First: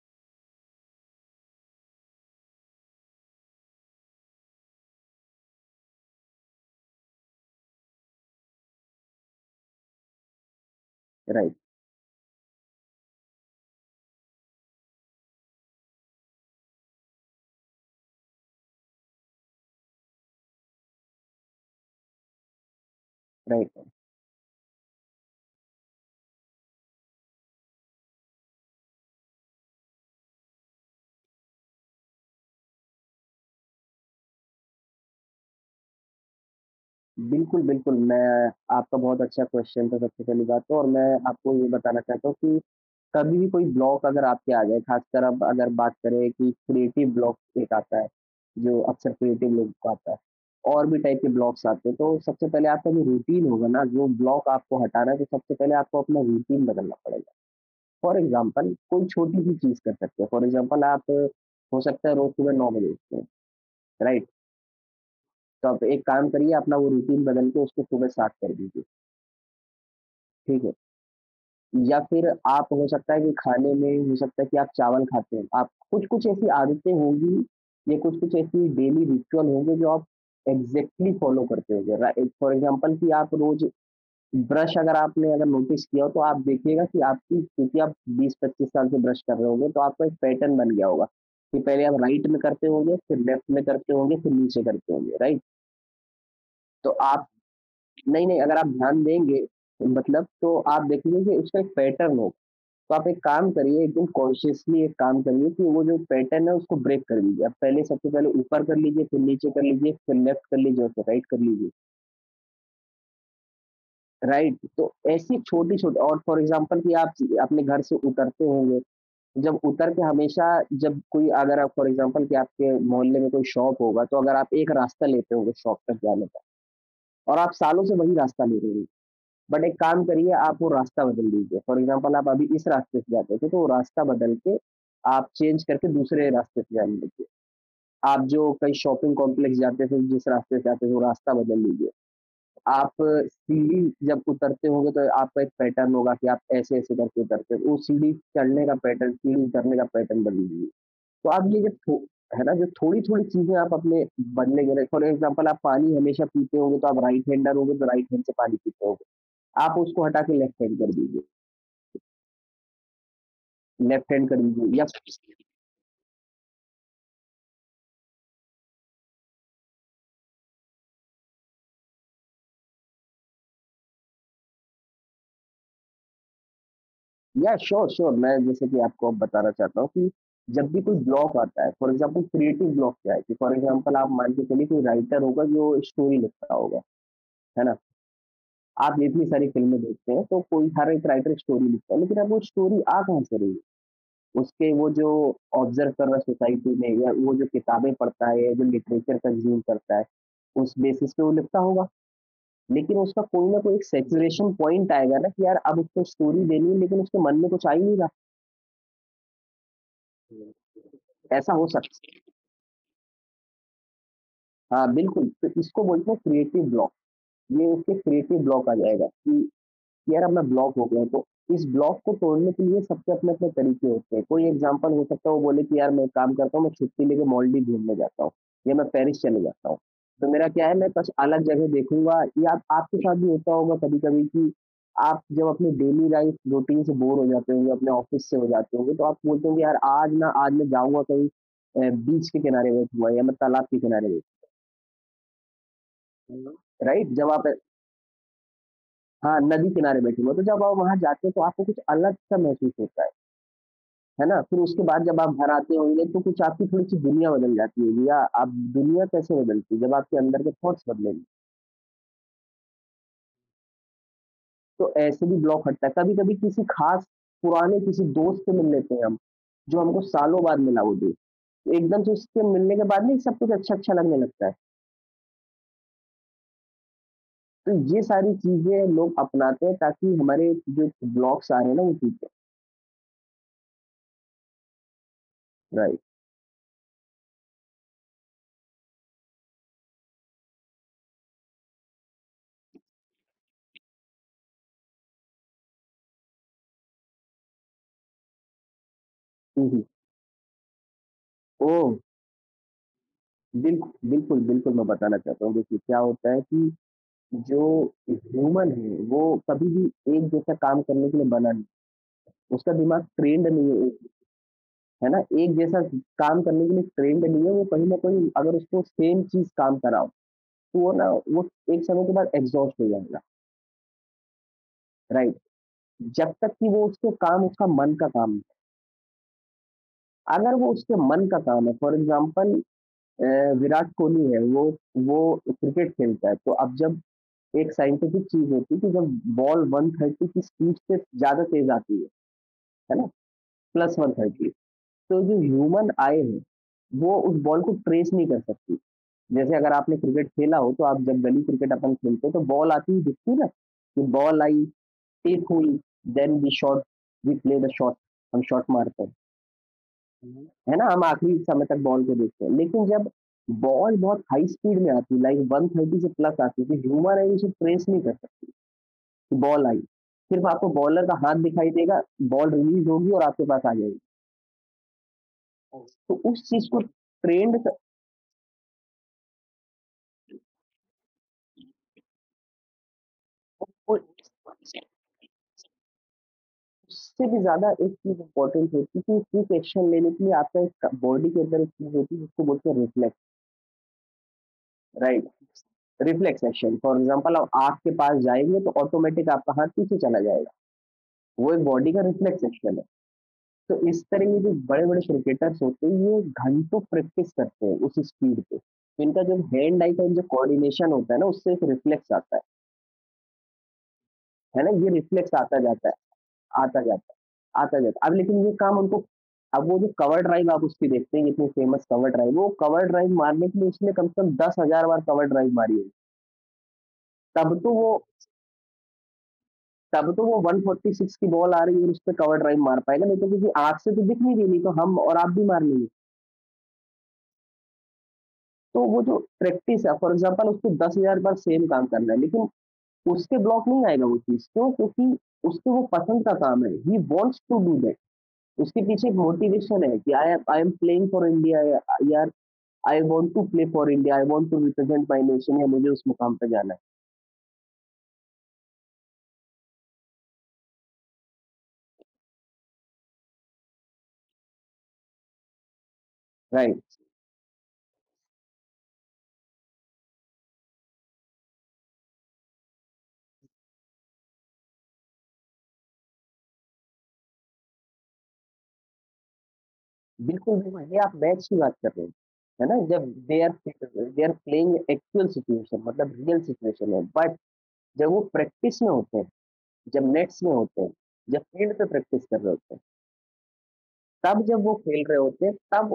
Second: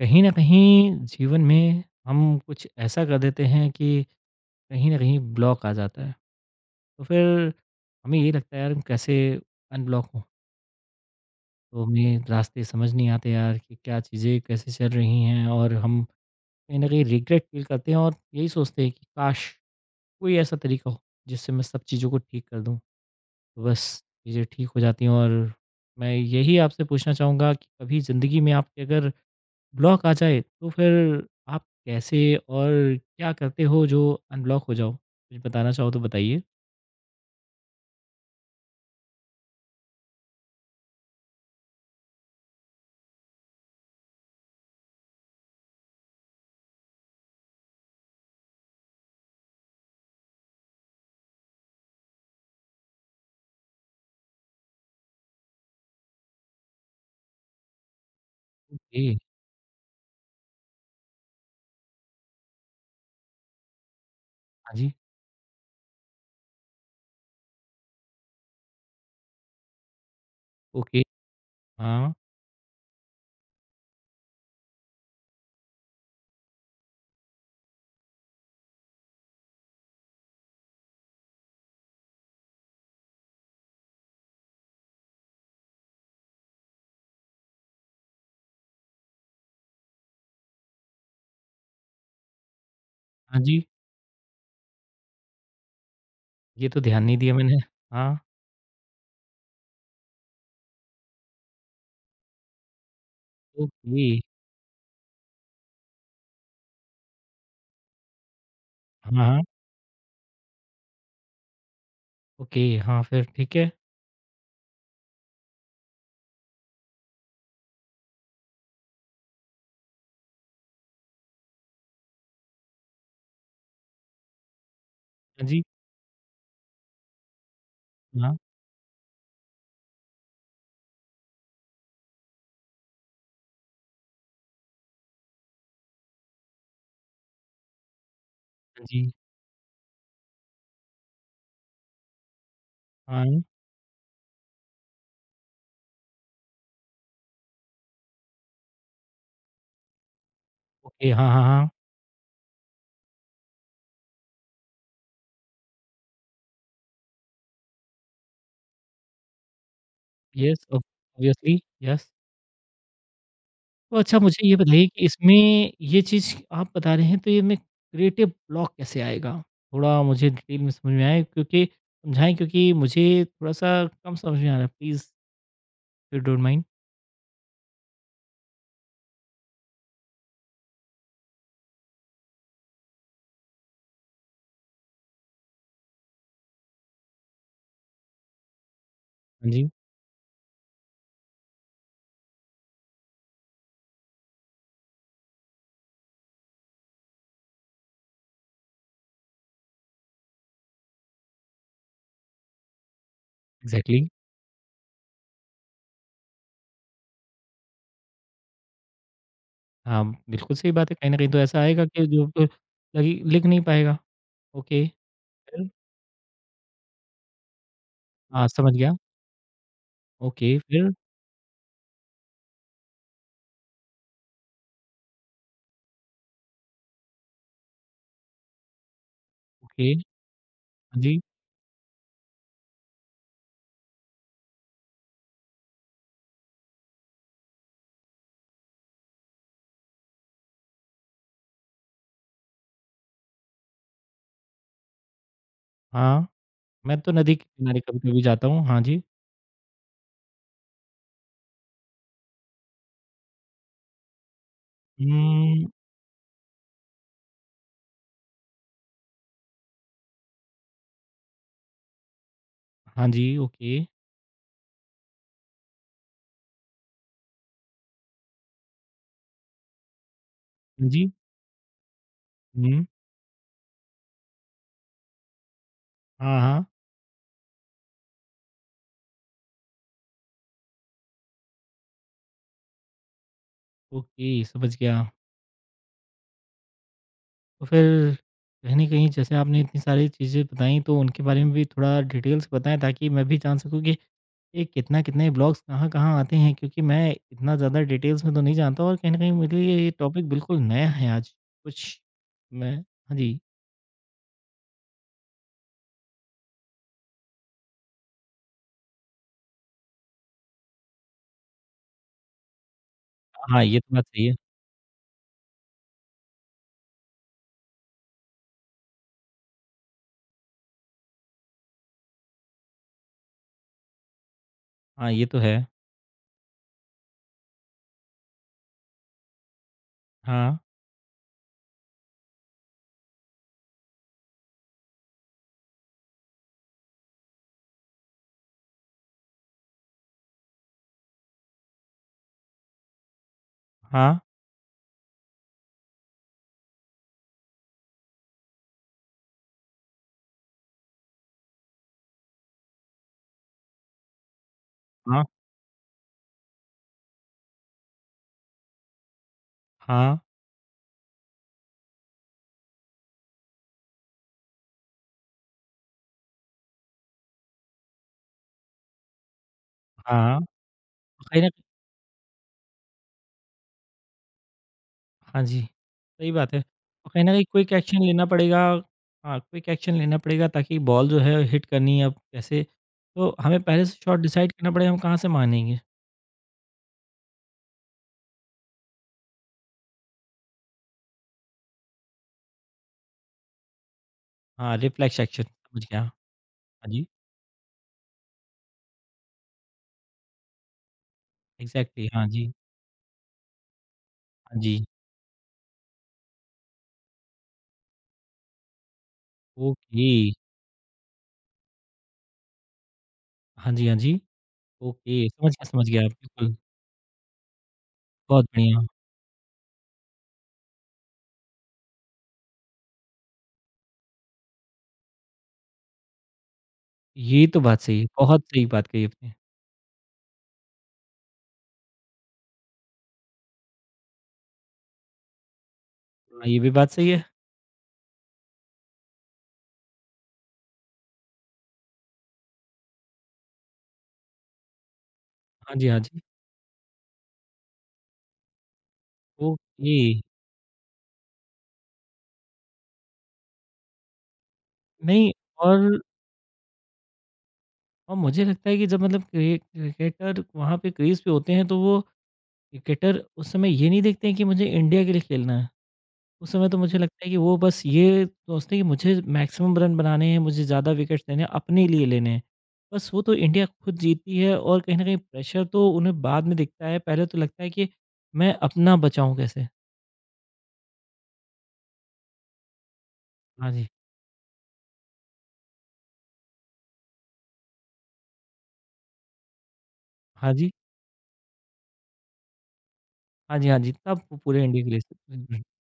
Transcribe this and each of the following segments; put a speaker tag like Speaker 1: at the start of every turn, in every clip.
Speaker 1: कहीं न कहीं जीवन में हम कुछ ऐसा कर देते हैं कि कहीं न कहीं ब्लॉक आ जाता है। तो फिर हमें ये लगता है यार कैसे अनब्लॉक हों?
Speaker 2: राइट,
Speaker 1: तो हमें रास्ते समझ नहीं आते यार कि क्या चीज़ें कैसे चल रही हैं और हम कहीं न कहीं रिग्रेट फ़ील करते हैं और यही सोचते हैं कि काश! कोई ऐसा तरीका हो जिससे मैं सब चीज़ों को ठीक कर दूँ। तो बस
Speaker 2: राइट।
Speaker 1: चीज़ें ठीक हो जाती हैं। और मैं यही आपसे पूछना चाहूँगा कि कभी ज़िंदगी में आपके अगर ब्लॉक आ जाए तो फिर आप कैसे और क्या करते हो जो अनब्लॉक हो जाओ? कुछ बताना चाहो तो बताइए।
Speaker 2: बिल्कुल, बिल्कुल, मैं आपका बहुत अच्छा क्वेश्चन था सबसे पहली बात तो और मैं आपको ये बताना चाहता हूँ कि कभी भी कोई ब्लॉक अगर आपके आ जाए, खासकर अब अगर बात करें कि क्रिएटिव ब्लॉक एक आता है, जो अक्सर क्रिएटिव लोगों को आता है। और भी टाइप के ब्लॉक्स आते हैं, तो सबसे पहले आपका जो रूटीन होगा ना, जो ब्लॉक आपको हटाना है, तो सबसे पहले आपको अपना रूटीन बदलना पड़ेगा। फॉर एग्ज़ाम्पल कोई
Speaker 1: ओके।
Speaker 2: छोटी-सी चीज़ कर सकते हैं। फॉर एग्ज़ाम्पल आप हो सकता है रोज़ सुबह 9 बजे उठते हैं, राइट?
Speaker 1: हाँ जी।
Speaker 2: तो आप एक काम करिए अपना वो रूटीन बदल के उसको सुबह स्टार्ट कर दीजिए, ठीक है?
Speaker 1: ओके,
Speaker 2: या
Speaker 1: हाँ,
Speaker 2: फिर आप हो सकता है कि खाने में हो सकता है कि आप चावल खाते हैं, आप कुछ-कुछ ऐसी आदतें होंगी या कुछ-कुछ ऐसी डेली रिचुअल होंगे जो आप एग्ज़ैक्टली फॉलो करते होंगे रा एक फॉर एग्ज़ाम्पल कि आप रोज़ ब्रश अगर आपने अगर नोटिस किया हो तो आप देखिएगा कि आपकी क्योंकि आप 20-25 साल से ब्रश कर रहे होंगे तो आपका एक पैटर्न बन गया होगा, कि पहले आप राइट में करते होंगे, फिर
Speaker 1: हाँ
Speaker 2: लेफ्ट
Speaker 1: जी,
Speaker 2: में करते होंगे, फिर नीचे करते होंगे, राइट?
Speaker 1: ये तो
Speaker 2: तो
Speaker 1: ध्यान नहीं
Speaker 2: आप
Speaker 1: दिया मैंने। हाँ।
Speaker 2: नहीं, नहीं, अगर आप ध्यान देंगे मतलब तो आप देखेंगे कि उसका एक पैटर्न हो। तो आप एक काम करिए, एक दिन
Speaker 1: ओके,
Speaker 2: कॉन्शियसली एक काम करिए कि वो जो पैटर्न है उसको ब्रेक कर लीजिए। आप पहले सबसे पहले ऊपर कर लीजिए,
Speaker 1: हाँ,
Speaker 2: फिर
Speaker 1: हाँ।
Speaker 2: नीचे कर लीजिए, फिर लेफ्ट कर लीजिए और फिर राइट कर लीजिए।
Speaker 1: ओके, हाँ, फिर ठीक है।
Speaker 2: राइट? तो ऐसी छोटी-छोटी और फॉर एग्ज़ाम्पल कि आप अपने घर से उतरते होंगे, जब उतर के हमेशा जब कोई अगर आप फॉर एग्ज़ाम्पल कि आपके मोहल्ले में कोई शॉप होगा, तो अगर आप एक रास्ता लेते
Speaker 1: हाँ
Speaker 2: होंगे
Speaker 1: जी,
Speaker 2: शॉप तक जाने का और आप सालों से वही
Speaker 1: हाँ।
Speaker 2: रास्ता ले रहे हो। बट एक काम करिए आप वो रास्ता बदल दीजिए। फॉर एग्ज़ाम्पल आप अभी इस रास्ते से जाते थे, तो वो रास्ता बदल के आप चेंज करके दूसरे रास्ते से जाने लगिए। आप जो कहीं
Speaker 1: हाँ जी,
Speaker 2: शॉपिंग कॉम्प्लेक्स जाते थे, जिस रास्ते से जाते थे, वो रास्ता बदल लीजिए। आप
Speaker 1: हाँ।
Speaker 2: सीढ़ी जब उतरते होंगे तो आपका एक पैटर्न होगा कि आप ऐसे-ऐसे करके उतरते हो। वो सीढ़ी चढ़ने का पैटर्न, सीढ़ी उतरने का पैटर्न बदल लीजिए।
Speaker 1: ओके,
Speaker 2: तो
Speaker 1: हाँ, हाँ,
Speaker 2: आप ये
Speaker 1: हाँ।
Speaker 2: जब थो है ना, जो थोड़ी-थोड़ी चीज़ें आप अपने बदलेंगे ना फॉर एग्ज़ाम्पल आप पानी हमेशा पीते होंगे, तो आप राइट हैंडर होंगे, तो राइट हैंड से पानी पीते होंगे। आप उसको हटा के लेफ्ट
Speaker 1: येस,
Speaker 2: हैंड
Speaker 1: ऑब
Speaker 2: कर दीजिए।
Speaker 1: Obviously, yes. तो
Speaker 2: लेफ्ट
Speaker 1: अच्छा
Speaker 2: हैंड कर
Speaker 1: मुझे ये
Speaker 2: दीजिए
Speaker 1: बताइए कि इसमें ये चीज़ आप बता रहे हैं तो ये में क्रिएटिव ब्लॉक कैसे आएगा? थोड़ा मुझे डिटेल में समझ में आए क्योंकि समझाएँ, क्योंकि मुझे थोड़ा-सा कम समझ में आ रहा है। Please if you don't mind.
Speaker 2: Sure, sure, मैं जैसे कि आपको अब बताना चाहता हूँ कि जब भी कोई ब्लॉक आता है, फॉर एग्ज़ाम्पल क्रिएटिव ब्लॉक क्या है कि फॉर एग्ज़ाम्पल आप मान के चलिए कोई राइटर होगा जो स्टोरी लिखता होगा, है ना? आप इतनी सारी
Speaker 1: हाँ जी।
Speaker 2: फ़िल्में देखते हैं तो कोई हर एक राइटर स्टोरी लिखता है, लेकिन अब वो स्टोरी आ कहाँ से रही है? उसके वो जो ऑब्ज़र्व कर रहा है सोसाइटी में या वो जो किताबें पढ़ता है या जो लिटरेचर कंज़्यूम करता है, उस बेसिस पे वो लिखता होगा। लेकिन उसका कोई ना कोई एक
Speaker 1: एग्ज़ैक्टली।
Speaker 2: सैचुरेशन पॉइंट आएगा ना कि यार अब उसको स्टोरी देनी है लेकिन उसके मन में कुछ आ ही नहीं रहा,
Speaker 1: हाँ, बिल्कुल सही बात है। कहीं न कहीं तो
Speaker 2: ऐसा
Speaker 1: ऐसा
Speaker 2: हो
Speaker 1: आएगा कि
Speaker 2: सकता है।
Speaker 1: जो ब लगी लिख नहीं पाएगा।
Speaker 2: हाँ
Speaker 1: ओके,
Speaker 2: बिल्कुल, तो
Speaker 1: फिर?
Speaker 2: इसको बोलते हैं क्रिएटिव ब्लॉक। ये उसके क्रिएटिव
Speaker 1: हाँ,
Speaker 2: ब्लॉक आ
Speaker 1: समझ गया।
Speaker 2: जाएगा कि यार अब मैं
Speaker 1: ओके,
Speaker 2: ब्लॉक हो
Speaker 1: फिर?
Speaker 2: गया हूँ, तो इस ब्लॉक को तोड़ने के लिए सबके अपने-अपने तरीके होते हैं। कोई एग्ज़ाम्पल हो सकता है वो बोले कि यार मैं एक काम करता हूँ, मैं छुट्टी लेके मालदीव घूमने जाता हूँ या मैं पेरिस चले जाता हूँ।
Speaker 1: ओके,
Speaker 2: तो मेरा क्या है मैं
Speaker 1: हाँ
Speaker 2: बस
Speaker 1: जी,
Speaker 2: अलग जगह देखूँगा, या आप, आपके साथ भी होता होगा कभी-कभी कि आप जब अपनी डेली लाइफ़ रूटीन से बोर हो जाते होंगे, अपने ऑफ़िस से हो जाते होंगे, तो आप बोलते होंगे यार आज ना आज मैं जाऊँगा कहीं बीच के किनारे बैठूँगा या मैं तालाब के किनारे
Speaker 1: हाँ।
Speaker 2: बैठूँगा,
Speaker 1: मैं तो
Speaker 2: राइट? जब
Speaker 1: नदी के
Speaker 2: आप
Speaker 1: किनारे कभी-कभी जाता हूँ। हाँ जी।
Speaker 2: हाँ, नदी किनारे बैठूँगा, तो जब आप वहाँ जाते हो तो आपको कुछ अलग-सा महसूस होता है। है ना? फिर उसके बाद जब आप घर
Speaker 1: हुँ।
Speaker 2: आते होंगे तो कुछ आपकी थोड़ी-सी दुनिया बदल जाती होगी, या आप दुनिया कैसे बदलती है? जब आपके अंदर के थॉट्स बदलेंगे।
Speaker 1: हाँ जी, ओके।
Speaker 2: तो ऐसे भी ब्लॉक हटता है। कभी-कभी किसी ख़ास पुराने किसी दोस्त से मिल लेते हैं हम, जो हमको सालों बाद मिला
Speaker 1: हाँ
Speaker 2: वो
Speaker 1: जी।
Speaker 2: दोस्त। एकदम से उससे मिलने के
Speaker 1: हुँ।
Speaker 2: बाद ना सब कुछ अच्छा-अच्छा लगने लगता है।
Speaker 1: हाँ, हाँ।
Speaker 2: तो ये सारी चीज़ें लोग अपनाते हैं ताकि हमारे जो ब्लॉक्स आ रहे हैं ना वो टूटे।
Speaker 1: ओके, समझ गया।
Speaker 2: राइट।
Speaker 1: तो फिर कहीं न कहीं जैसे आपने इतनी सारी चीज़ें बताई तो उनके बारे में भी थोड़ा डिटेल से बताएँ ताकि मैं भी जान सकूँ कि ये कितना-कितने ब्लॉग्स कहाँ-कहाँ आते हैं, क्योंकि मैं इतना ज़्यादा डिटेल्स में तो नहीं जानता और कहीं न कहीं मेरे
Speaker 2: हुँ,
Speaker 1: लिए
Speaker 2: हुँ।
Speaker 1: ये टॉपिक बिल्कुल नया है आज।
Speaker 2: ओह!
Speaker 1: कुछ मैं, हाँ जी।
Speaker 2: बिल्कुल, बिल्कुल, मैं बताना चाहता हूँ, देखिए क्या होता है कि जो ह्यूमन है, वो कभी भी एक जैसा काम करने के लिए बना नहीं। उसका दिमाग ट्रेन्ड
Speaker 1: हाँ,
Speaker 2: नहीं
Speaker 1: ये
Speaker 2: है,
Speaker 1: तो बात सही है।
Speaker 2: है ना? एक जैसा काम करने के लिए ट्रेन्ड नहीं है, वो कहीं न कहीं अगर उसको सेम चीज़ काम कराओ, तो वो एक समय के बाद एग्ज़ॉस्ट हो जाएगा,
Speaker 1: हाँ, ये
Speaker 2: राइट?
Speaker 1: तो है।
Speaker 2: जब तक कि वो उसको काम उसका मन का काम है। अगर
Speaker 1: हाँ,
Speaker 2: वो उसके मन का काम है, for example uh, Virat Kohli है, वो क्रिकेट खेलता है, तो अब जब एक साइंटिफ़िक चीज़ होती है कि जब बॉल 130 की स्पीड से ज़्यादा तेज़ आती है ना? प्लस
Speaker 1: हाँ,
Speaker 2: 130। तो जो ह्यूमन आई है, वो उस बॉल को ट्रेस नहीं कर सकती। जैसे अगर आपने क्रिकेट खेला हो, तो आप जब गली क्रिकेट अपन खेलते हैं, तो बॉल आती हुई दिखती है ना, कि बॉल आई,
Speaker 1: हाँ,
Speaker 2: टेप हुई, then we shot, we play the shot, हम शॉट मारते हैं।
Speaker 1: हाँ,
Speaker 2: हुँ। है ना? हम आखिरी समय तक बॉल को देखते हैं। लेकिन जब बॉल बहुत हाई स्पीड में आती है, लाइक 130 से प्लस आती है, तो ह्यूमन आई उसे ट्रेस नहीं कर सकती, बॉल आई।
Speaker 1: हाँ।
Speaker 2: सिर्फ़ आपको बॉलर का
Speaker 1: कहीं
Speaker 2: हाथ
Speaker 1: न,
Speaker 2: दिखाई देगा, बॉल रिलीज़ होगी और आपके पास आ जाएगी।
Speaker 1: हाँ जी,
Speaker 2: तो
Speaker 1: सही
Speaker 2: उस
Speaker 1: बात है।
Speaker 2: चीज़ को
Speaker 1: और कहीं न कहीं
Speaker 2: ट्रेंड
Speaker 1: क्विक
Speaker 2: क
Speaker 1: एक्शन लेना पड़ेगा। हाँ, क्विक एक्शन लेना पड़ेगा ताकि बॉल जो है हिट करनी है अब कैसे, तो हमें पहले
Speaker 2: वो
Speaker 1: से शॉट डिसाइड करना पड़ेगा हम कहाँ से मारेंगे।
Speaker 2: उससे भी ज़्यादा एक चीज़ इम्पोर्टेंट होती है कि क्विक एक्शन लेने के लिए आपका एक बॉडी के अंदर एक चीज़ होती है जिसको बोलते हैं रिफ्लेक्स,
Speaker 1: हाँ, रिफ्लेक्स
Speaker 2: राइट?
Speaker 1: एक्शन समझ गया। हाँ
Speaker 2: रिफ्लेक्स एक्शन, फॉर
Speaker 1: जी,
Speaker 2: एग्ज़ाम्पल आप आग के पास जाएँगे तो ऑटोमैटिक आपका हाथ पीछे चला जाएगा। वो एक बॉडी का
Speaker 1: एग्ज़ैक्टली। हाँ
Speaker 2: रिफ्लेक्स
Speaker 1: जी,
Speaker 2: एक्शन है। तो इस तरह के जो
Speaker 1: हाँ जी,
Speaker 2: बड़े-बड़े क्रिकेटर्स होते हैं ये घंटों प्रैक्टिस करते हैं उस स्पीड पे। इनका जब हैंड आई का
Speaker 1: ओके।
Speaker 2: जो कोऑर्डिनेशन होता है ना उससे एक रिफ्लेक्स आता
Speaker 1: हाँ जी, हाँ जी।
Speaker 2: है ना? ये
Speaker 1: ओके
Speaker 2: रिफ्लेक्स
Speaker 1: समझ
Speaker 2: आता
Speaker 1: गया,
Speaker 2: जाता
Speaker 1: समझ
Speaker 2: है।
Speaker 1: गया, बिल्कुल,
Speaker 2: आता जाता आता जाता। अब
Speaker 1: बहुत
Speaker 2: लेकिन ये काम
Speaker 1: बढ़िया।
Speaker 2: उनको, अब वो जो कवर ड्राइव आप उसकी देखते हैं, इतनी फेमस कवर ड्राइव, वो कवर ड्राइव मारने के लिए उसने कम से कम 10,000 बार कवर ड्राइव मारी होगी।
Speaker 1: ये
Speaker 2: तब
Speaker 1: तो
Speaker 2: तो
Speaker 1: बात
Speaker 2: वो
Speaker 1: सही है, बहुत सही बात कही आपने। हाँ।
Speaker 2: तब तो वो 146 की बॉल आ रही है और उसपे कवर ड्राइव मार पाएगा, नहीं तो क्योंकि आँख से तो दिख नहीं रही, नहीं तो हम और आप भी मार लेंगे।
Speaker 1: हुँ। ये भी बात सही है।
Speaker 2: तो वो जो प्रैक्टिस है, फॉर एग्ज़ाम्पल उसको 10,000 बार सेम काम करना है, लेकिन उसके ब्लॉक नहीं आएगा वो चीज़। क्यों? क्योंकि उसको
Speaker 1: हाँ
Speaker 2: वो
Speaker 1: जी, हाँ जी,
Speaker 2: पसंद का काम है। He wants to do that. उसके पीछे एक मोटिवेशन
Speaker 1: ओके।
Speaker 2: है कि I am, I am playing for India, या I want to play for India, I want to represent my
Speaker 1: नहीं,
Speaker 2: नेशन, या
Speaker 1: और
Speaker 2: मुझे उस मुकाम पे जाना है।
Speaker 1: और मुझे लगता है कि जब मतलब क्रिकेटर वहाँ पे क्रीज़ पे होते हैं, तो वो क्रिकेटर उस समय ये नहीं देखते हैं कि मुझे इंडिया के लिए खेलना है। उस समय तो
Speaker 2: राइट,
Speaker 1: मुझे लगता है कि वो बस ये सोचते हैं कि मुझे मैक्सिमम रन बनाने हैं, मुझे ज़्यादा विकेट्स लेने हैं, अपने लिए लेने हैं। बस वो तो इंडिया खुद जीतती है और कहीं न कहीं प्रेशर तो उन्हें बाद में दिखता है, पहले तो लगता है कि मैं अपना बचाऊँ कैसे?
Speaker 2: बिल्कुल, बिल्कुल, ये आप मैच की बात कर रहे हो, है ना? जब
Speaker 1: हाँ जी,
Speaker 2: they are playing actual situation, मतलब रियल सिचुएशन है, बट जब वो प्रैक्टिस में होते हैं, जब नेट्स में
Speaker 1: हाँ जी।
Speaker 2: होते हैं, जब फील्ड पे प्रैक्टिस कर रहे होते हैं,
Speaker 1: हाँ जी, हाँ जी, तब वो
Speaker 2: तब जब
Speaker 1: पूरे
Speaker 2: वो
Speaker 1: इंडिया के लिए।
Speaker 2: खेल रहे होते हैं,
Speaker 1: हम्म।
Speaker 2: तब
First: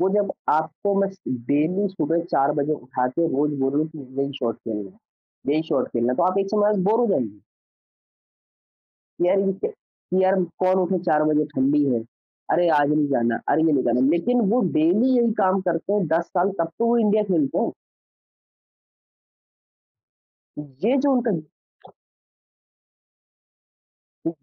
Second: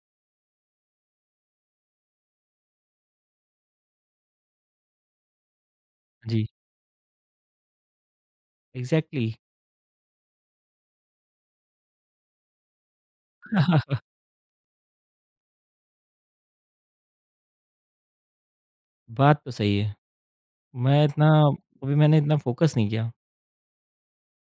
Speaker 2: वो जब आपको मैं डेली सुबह 4 बजे उठा के रोज़ बोल रहा हूँ कि यही शॉट खेलना है, यही शॉट खेलना है, तो आप एक
Speaker 1: जी,
Speaker 2: समय बाद बोर हो जाएँगे।
Speaker 1: एग्ज़ैक्टली।
Speaker 2: यार इनके यार कौन उठे 4 बजे, ठंडी है, अरे आज नहीं जाना, अरे ये नहीं जाना, लेकिन वो डेली यही काम करते हैं 10 साल, तब तो वो इंडिया खेलते हैं।
Speaker 1: बात तो सही है।
Speaker 2: ये
Speaker 1: मैं
Speaker 2: जो
Speaker 1: इतना,
Speaker 2: उनका
Speaker 1: कभी मैंने इतना फ़ोकस नहीं किया।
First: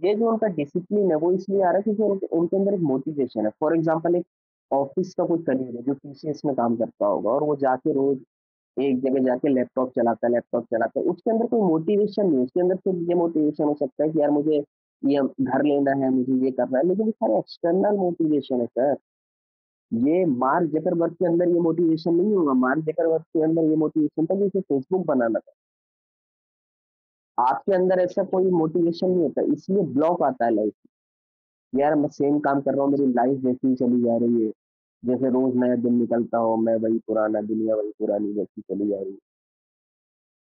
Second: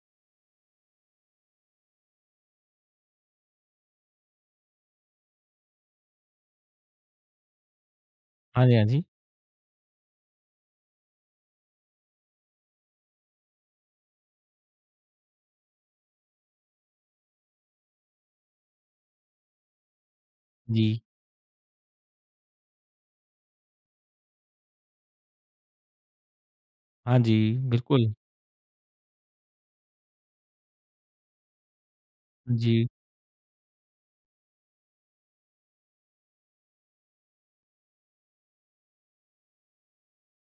Speaker 2: ये जो उनका डिसिप्लिन है वो इसलिए आ रहा है क्योंकि उनके उनके अंदर एक मोटिवेशन है। फॉर एग्ज़ाम्पल एक ऑफ़िस का कोई कलीग है जो टीसीएस में काम करता होगा और वो जाके रोज़
Speaker 1: हाँ जी, हाँ
Speaker 2: एक
Speaker 1: जी।
Speaker 2: जगह जाके लैपटॉप चलाता है, लैपटॉप चलाता है, उसके अंदर कोई मोटिवेशन नहीं है, उसके अंदर सिर्फ ये मोटिवेशन हो सकता है कि यार मुझे ये घर लेना है, मुझे ये करना है, लेकिन ये सारे एक्सटर्नल मोटिवेशन है सर। ये मार्क
Speaker 1: जी।
Speaker 2: जकरबर्ग के अंदर ये मोटिवेशन नहीं होगा, मार्क जकरबर्ग के अंदर ये मोटिवेशन था कि उसे फेसबुक बनाना
Speaker 1: हाँ जी,
Speaker 2: था। आपके अंदर
Speaker 1: बिल्कुल।
Speaker 2: ऐसा कोई मोटिवेशन नहीं होता इसलिए ब्लॉक आता है लाइफ, यार मैं सेम काम कर रहा
Speaker 1: जी।
Speaker 2: हूँ, मेरी लाइफ वैसी ही चली जा रही है, जैसे रोज नया दिन निकलता हो, मैं वही पुराना, दुनिया वही पुरानी, वैसी चली जा रही है,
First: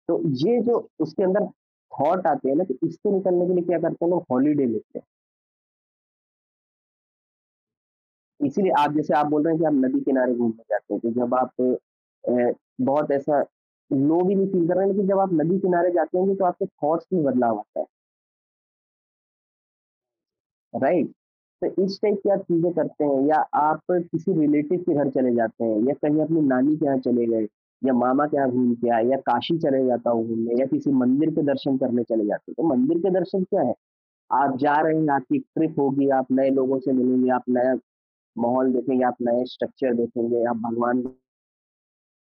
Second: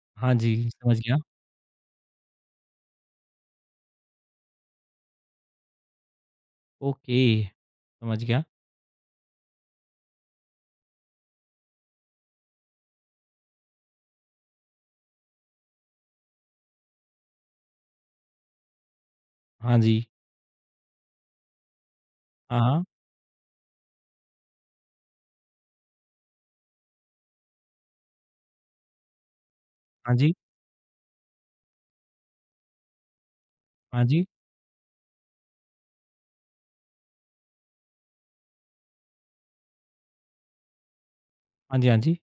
Speaker 2: तो
Speaker 1: हाँ जी,
Speaker 2: ये जो
Speaker 1: समझ गया।
Speaker 2: उसके अंदर थॉट आते हैं ना, तो इससे निकलने के लिए क्या करते हैं लोग हॉलीडे लेते हैं।
Speaker 1: ओके, समझ गया।
Speaker 2: इसीलिए आप जैसे आप बोल रहे हैं कि आप नदी किनारे घूमने जाते हैं तो जब आप अ, बहुत ऐसा लो भी नहीं फ़ील कर रहे हैं, लेकिन जब आप नदी किनारे जाते होंगे तो आपके थॉट्स में बदलाव आता है,
Speaker 1: हाँ जी।
Speaker 2: राइट? तो इस टाइप की आप
Speaker 1: हाँ,
Speaker 2: चीज़ें
Speaker 1: हाँ।
Speaker 2: करते हैं या आप किसी रिलेटिव के घर चले जाते हैं या कहीं अपनी नानी के यहाँ चले गए या मामा के यहाँ घूम के आए या काशी चले जाता
Speaker 1: हाँ
Speaker 2: हूँ
Speaker 1: जी,
Speaker 2: घूमने या किसी मंदिर के दर्शन करने चले जाते हो। तो मंदिर के दर्शन क्या है?
Speaker 1: हाँ जी।
Speaker 2: आप जा रहे हैं, आपकी ट्रिप होगी, आप नए लोगों से मिलेंगे, आप नया माहौल देखेंगे, आप नए स्ट्रक्चर देखेंगे, आप भगवान
Speaker 1: हाँ जी, हाँ जी।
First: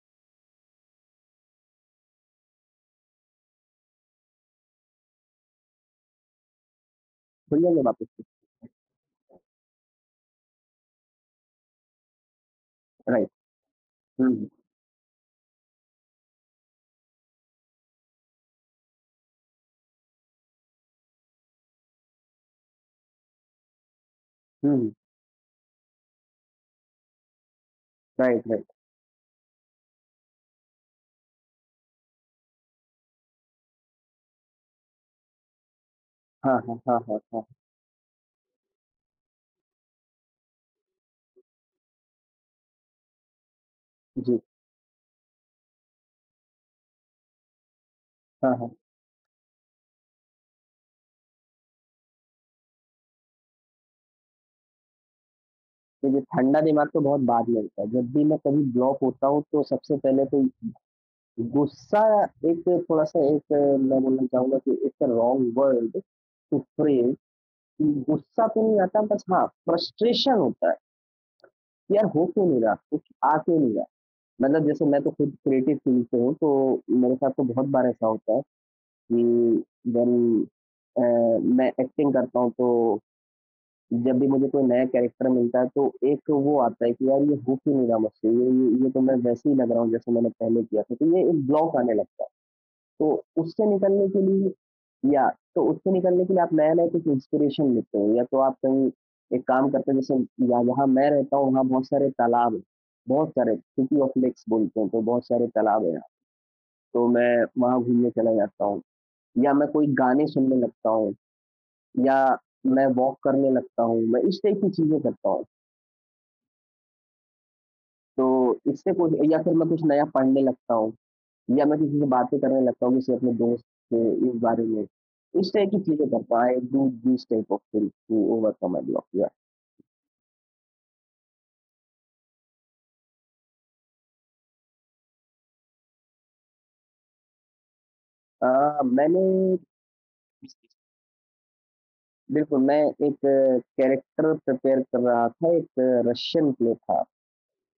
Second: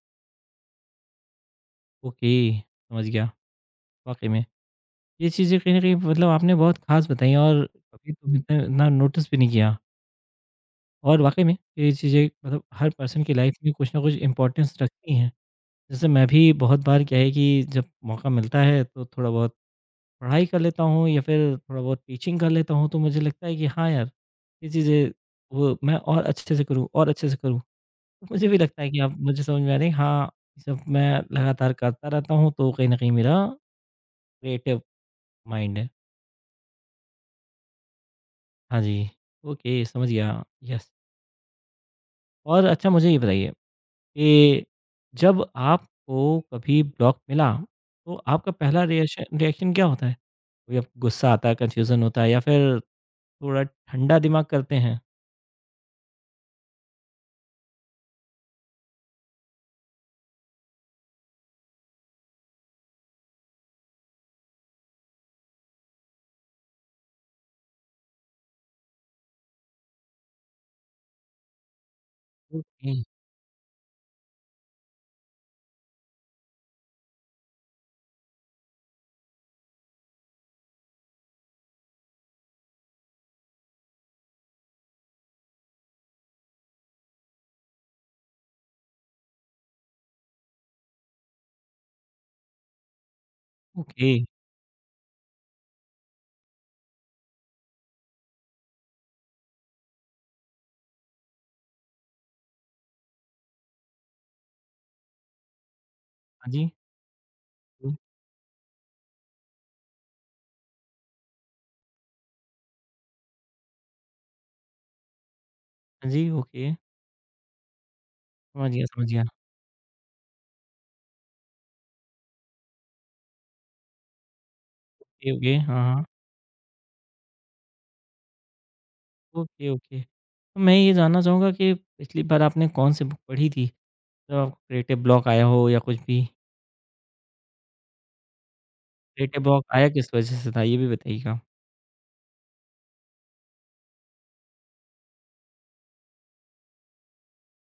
Speaker 1: ओके, समझ गया। वाक़ई में, ये चीज़ें कहीं न कहीं मतलब आपने बहुत ख़ास बताई
Speaker 2: भूल
Speaker 1: और
Speaker 2: जाएँगे वापस
Speaker 1: कभी
Speaker 2: से,
Speaker 1: तो इतना इतना नोटिस भी नहीं किया। और वाक़ई में ये चीज़ें मतलब हर पर्सन
Speaker 2: राइट।
Speaker 1: की लाइफ़ में कुछ ना कुछ
Speaker 2: हुँ, हुँ।
Speaker 1: इम्पोर्टेंस रखती हैं। जैसे मैं भी बहुत बार क्या है कि जब मौका मिलता है तो थोड़ा बहुत पढ़ाई कर लेता हूँ या फिर थोड़ा बहुत टीचिंग कर लेता हूँ तो मुझे लगता है कि हाँ यार, ये
Speaker 2: हुँ, हुँ।
Speaker 1: चीज़ें वो मैं और अच्छे से करूँ और अच्छे से करूँ। तो
Speaker 2: राइट,
Speaker 1: मुझे भी
Speaker 2: राइट।
Speaker 1: लगता है कि अब मुझे समझ में आ रही है हाँ, जब मैं लगातार करता रहता हूँ तो कहीं न कहीं मेरा क्रिएटिव माइंड है।
Speaker 2: हाँ, हाँ, हाँ, हाँ, हाँ।
Speaker 1: हाँ जी। ओके समझ गया, यस। और अच्छा मुझे ये बताइए
Speaker 2: जी,
Speaker 1: कि जब आपको कभी ब्लॉक मिला तो आपका
Speaker 2: हाँ, हाँ।
Speaker 1: पहला रिएक्शन रिएक्शन क्या होता है? कभी आपको गुस्सा आता है, कन्फ्यूज़न होता है या फिर थोड़ा ठंडा दिमाग करते
Speaker 2: देखिए ठंडा दिमाग तो बहुत बाद में होता है। जब भी मैं कभी ब्लॉक होता हूँ तो सबसे पहले तो गुस्सा, एक थोड़ा-सा, एक, मैं बोलना चाहूँगा कि it's a wrong word to phrase कि गुस्सा तो नहीं आता, बस हाँ, फ्रस्ट्रेशन होता है कि यार हो क्यों नहीं रहा? कुछ
Speaker 1: हैं?
Speaker 2: आ क्यों नहीं रहा? मतलब जैसे मैं तो खुद क्रिएटिव फ़ील्ड से हूँ तो मेरे साथ तो बहुत बार ऐसा होता है कि व्हेन अ, मैं एक्टिंग करता हूँ तो जब भी मुझे कोई नया कैरेक्टर मिलता है, तो एक तो वो आता है कि यार ये हो क्यों नहीं रहा मुझसे, ये तो मैं वैसे ही लग रहा हूँ जैसे मैंने पहले किया था, तो ये एक ब्लॉक आने लगता है। तो उससे निकलने
Speaker 1: ओके,
Speaker 2: के लिए, या तो उससे निकलने के लिए आप नया-नया कुछ इंस्पिरेशन लेते हो या तो आप कहीं एक काम करते हैं जैसे, या जहाँ मैं रहता हूँ वहाँ बहुत सारे तालाब हैं, बहुत सारे, सिटी ऑफ लेक्स बोलते हैं, तो बहुत सारे तालाब हैं यहाँ,
Speaker 1: हाँ जी।
Speaker 2: तो मैं वहाँ
Speaker 1: हुँ।
Speaker 2: घूमने चला जाता हूँ या मैं कोई गाने सुनने लगता हूँ या मैं वॉक करने लगता हूँ, मैं इस टाइप की चीज़ें करता हूँ।
Speaker 1: हाँ जी, ओके।
Speaker 2: तो
Speaker 1: समझ गया,
Speaker 2: इससे
Speaker 1: समझ
Speaker 2: कुछ,
Speaker 1: गया।
Speaker 2: या फिर मैं कुछ नया पढ़ने लगता हूँ या मैं किसी से बातें करने लगता हूँ, किसी अपने दोस्त से, इस बारे में।
Speaker 1: ओके,
Speaker 2: इस
Speaker 1: ओके,
Speaker 2: टाइप की
Speaker 1: हाँ, हाँ।
Speaker 2: चीज़ें करता हूँ, I do this type of things to overcome my block. या
Speaker 1: ओके, ओके। तो मैं ये जानना चाहूँगा कि पिछली बार आपने कौन-सी बुक पढ़ी थी, जब आपको क्रिएटिव ब्लॉक आया हो या कुछ भी?
Speaker 2: मैंने,
Speaker 1: क्रिएटिव ब्लॉक आया किस वजह से था, ये भी बताइएगा?
Speaker 2: बिल्कुल, मैं एक कैरेक्टर प्रिपेयर कर रहा था, एक रशियन प्ले था,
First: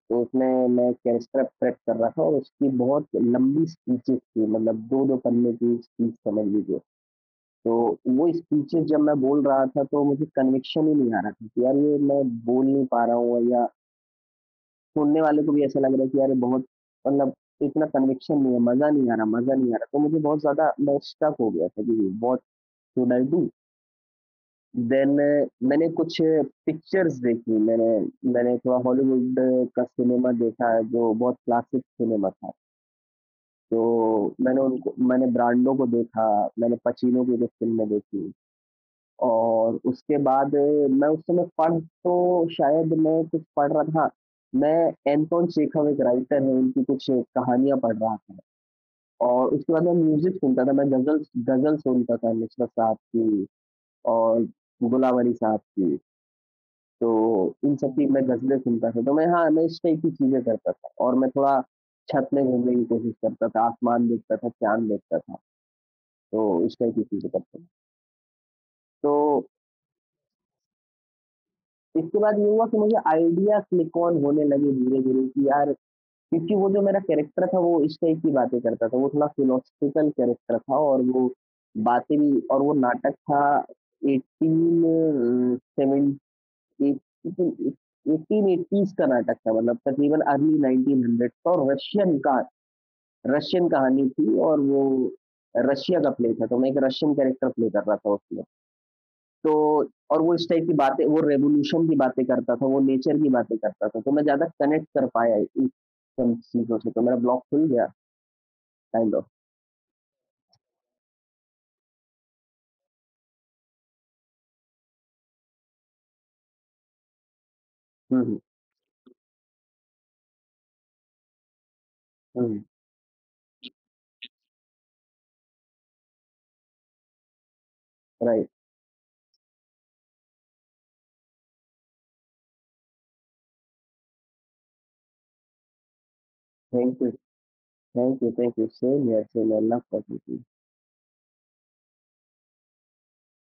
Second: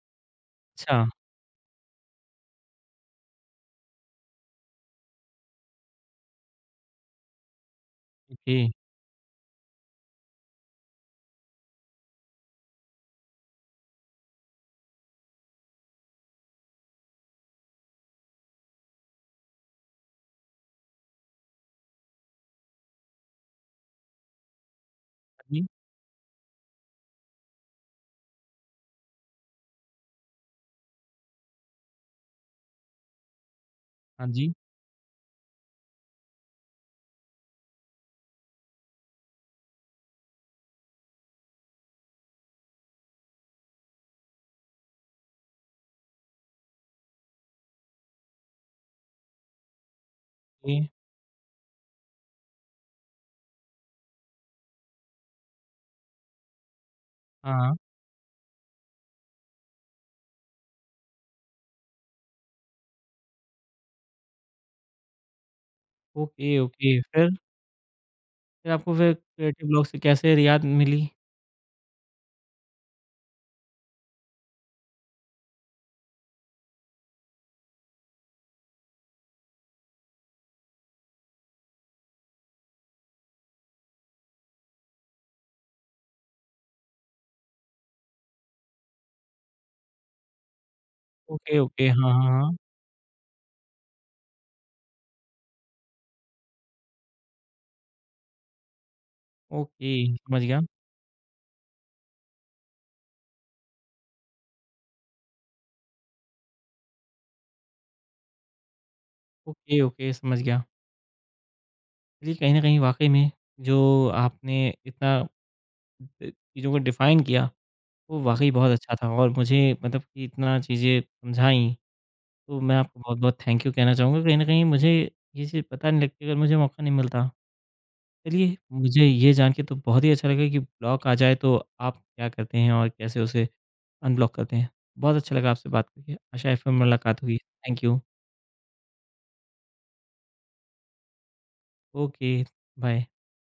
Speaker 2: तो उसमें मैं
Speaker 1: अच्छा,
Speaker 2: कैरेक्टर प्रेप कर रहा था और उसकी बहुत लंबी स्पीचेज़ थी, मतलब 2-2 पन्ने की स्पीच समझ लीजिए। तो वो
Speaker 1: ओके।
Speaker 2: स्पीचेस जब मैं बोल रहा था तो मुझे कन्विक्शन ही नहीं आ रहा था कि यार ये मैं बोल नहीं पा रहा हूँ, या सुनने वाले को भी ऐसा लग रहा है कि यार ये बहुत, मतलब इतना कन्विक्शन नहीं है, मज़ा नहीं आ रहा, मज़ा नहीं आ रहा। तो मुझे बहुत ज़्यादा, मैं स्टक हो गया था कि what should I do? Then
Speaker 1: हाँ जी,
Speaker 2: मैंने कुछ पिक्चर्स देखी, मैंने मैंने थोड़ा हॉलीवुड का सिनेमा देखा है जो बहुत क्लासिक सिनेमा था। तो
Speaker 1: हाँ जी,
Speaker 2: मैंने उनको, मैंने ब्रांडो को देखा, मैंने पचीनो की कुछ फ़िल्में देखी। और उसके बाद मैं उस समय पढ़, तो शायद मैं कुछ पढ़ रहा था। मैं एंटोन चेखव, एक राइटर हैं, उनकी कुछ कहानियाँ पढ़ रहा था, और उसके बाद मैं म्यूज़िक सुनता था,
Speaker 1: ओके।
Speaker 2: मैं ग़ज़ल ग़ज़ल सुनता था, नुसरत साहब की और गुलावरी साहब की। तो
Speaker 1: हाँ,
Speaker 2: इन
Speaker 1: हाँ।
Speaker 2: सब की मैं ग़ज़लें सुनता था, तो मैं, हाँ, मैं इस टाइप की चीज़ें करता था और मैं थोड़ा छत में घूमने की कोशिश करता था, आसमान देखता था, चाँद देखता था।
Speaker 1: ओके,
Speaker 2: तो इस टाइप
Speaker 1: ओके।
Speaker 2: की चीज़ें
Speaker 1: फिर?
Speaker 2: करता था।
Speaker 1: फिर आपको
Speaker 2: तो
Speaker 1: फिर क्रिएटिव ब्लॉक से कैसे रियात मिली?
Speaker 2: इसके बाद ये हुआ कि मुझे आइडिया क्लिक ऑन होने लगे धीरे धीरे कि यार, क्योंकि वो जो मेरा कैरेक्टर था वो इस टाइप की बातें करता था, वो थोड़ा फिलोसफिकल कैरेक्टर था और वो बातें भी, और वो नाटक था 18 सेवन 1880s का नाटक था, मतलब तकरीबन अर्ली 1900 का,
Speaker 1: ओके,
Speaker 2: और
Speaker 1: ओके। हाँ,
Speaker 2: रशियन का,
Speaker 1: हाँ, हाँ।
Speaker 2: रशियन कहानी थी और वो रशिया का प्ले था, तो मैं एक रशियन कैरेक्टर प्ले कर रहा था उसमें। तो
Speaker 1: ओके,
Speaker 2: और वो
Speaker 1: समझ
Speaker 2: इस
Speaker 1: गया।
Speaker 2: टाइप की बातें, वो रेवोल्यूशन की बातें करता था, वो नेचर की बातें करता था, तो मैं ज़्यादा कनेक्ट कर पाया इन सब चीज़ों से, तो मेरा ब्लॉक खुल गया, काइंड ऑफ।
Speaker 1: ओके, ओके, समझ गया। चलिए, कहीं न कहीं वाक़ई में जो आपने इतना चीज़ों को डिफाइन किया, वो
Speaker 2: हुँ, हुँ,
Speaker 1: वाक़ई बहुत अच्छा था और मुझे मतलब कि इतना चीज़ें समझाई,
Speaker 2: हुँ,
Speaker 1: तो मैं आपको बहुत-बहुत थैंक यू कहना चाहूँगा। कहीं न कहीं मुझे ये चीज़ पता नहीं लगती अगर मुझे मौका नहीं मिलता।
Speaker 2: राइट।
Speaker 1: चलिए, मुझे ये जान के तो बहुत ही अच्छा लगा कि ब्लॉक आ जाए तो आप क्या करते हैं और कैसे उसे अनब्लॉक करते हैं। बहुत अच्छा लगा आपसे बात करके, आशा है फिर
Speaker 2: थैंक यू,
Speaker 1: मुलाकात होगी। Thank you.
Speaker 2: Thank you, thank you. Same here, love talking to you.
Speaker 1: Okay, bye.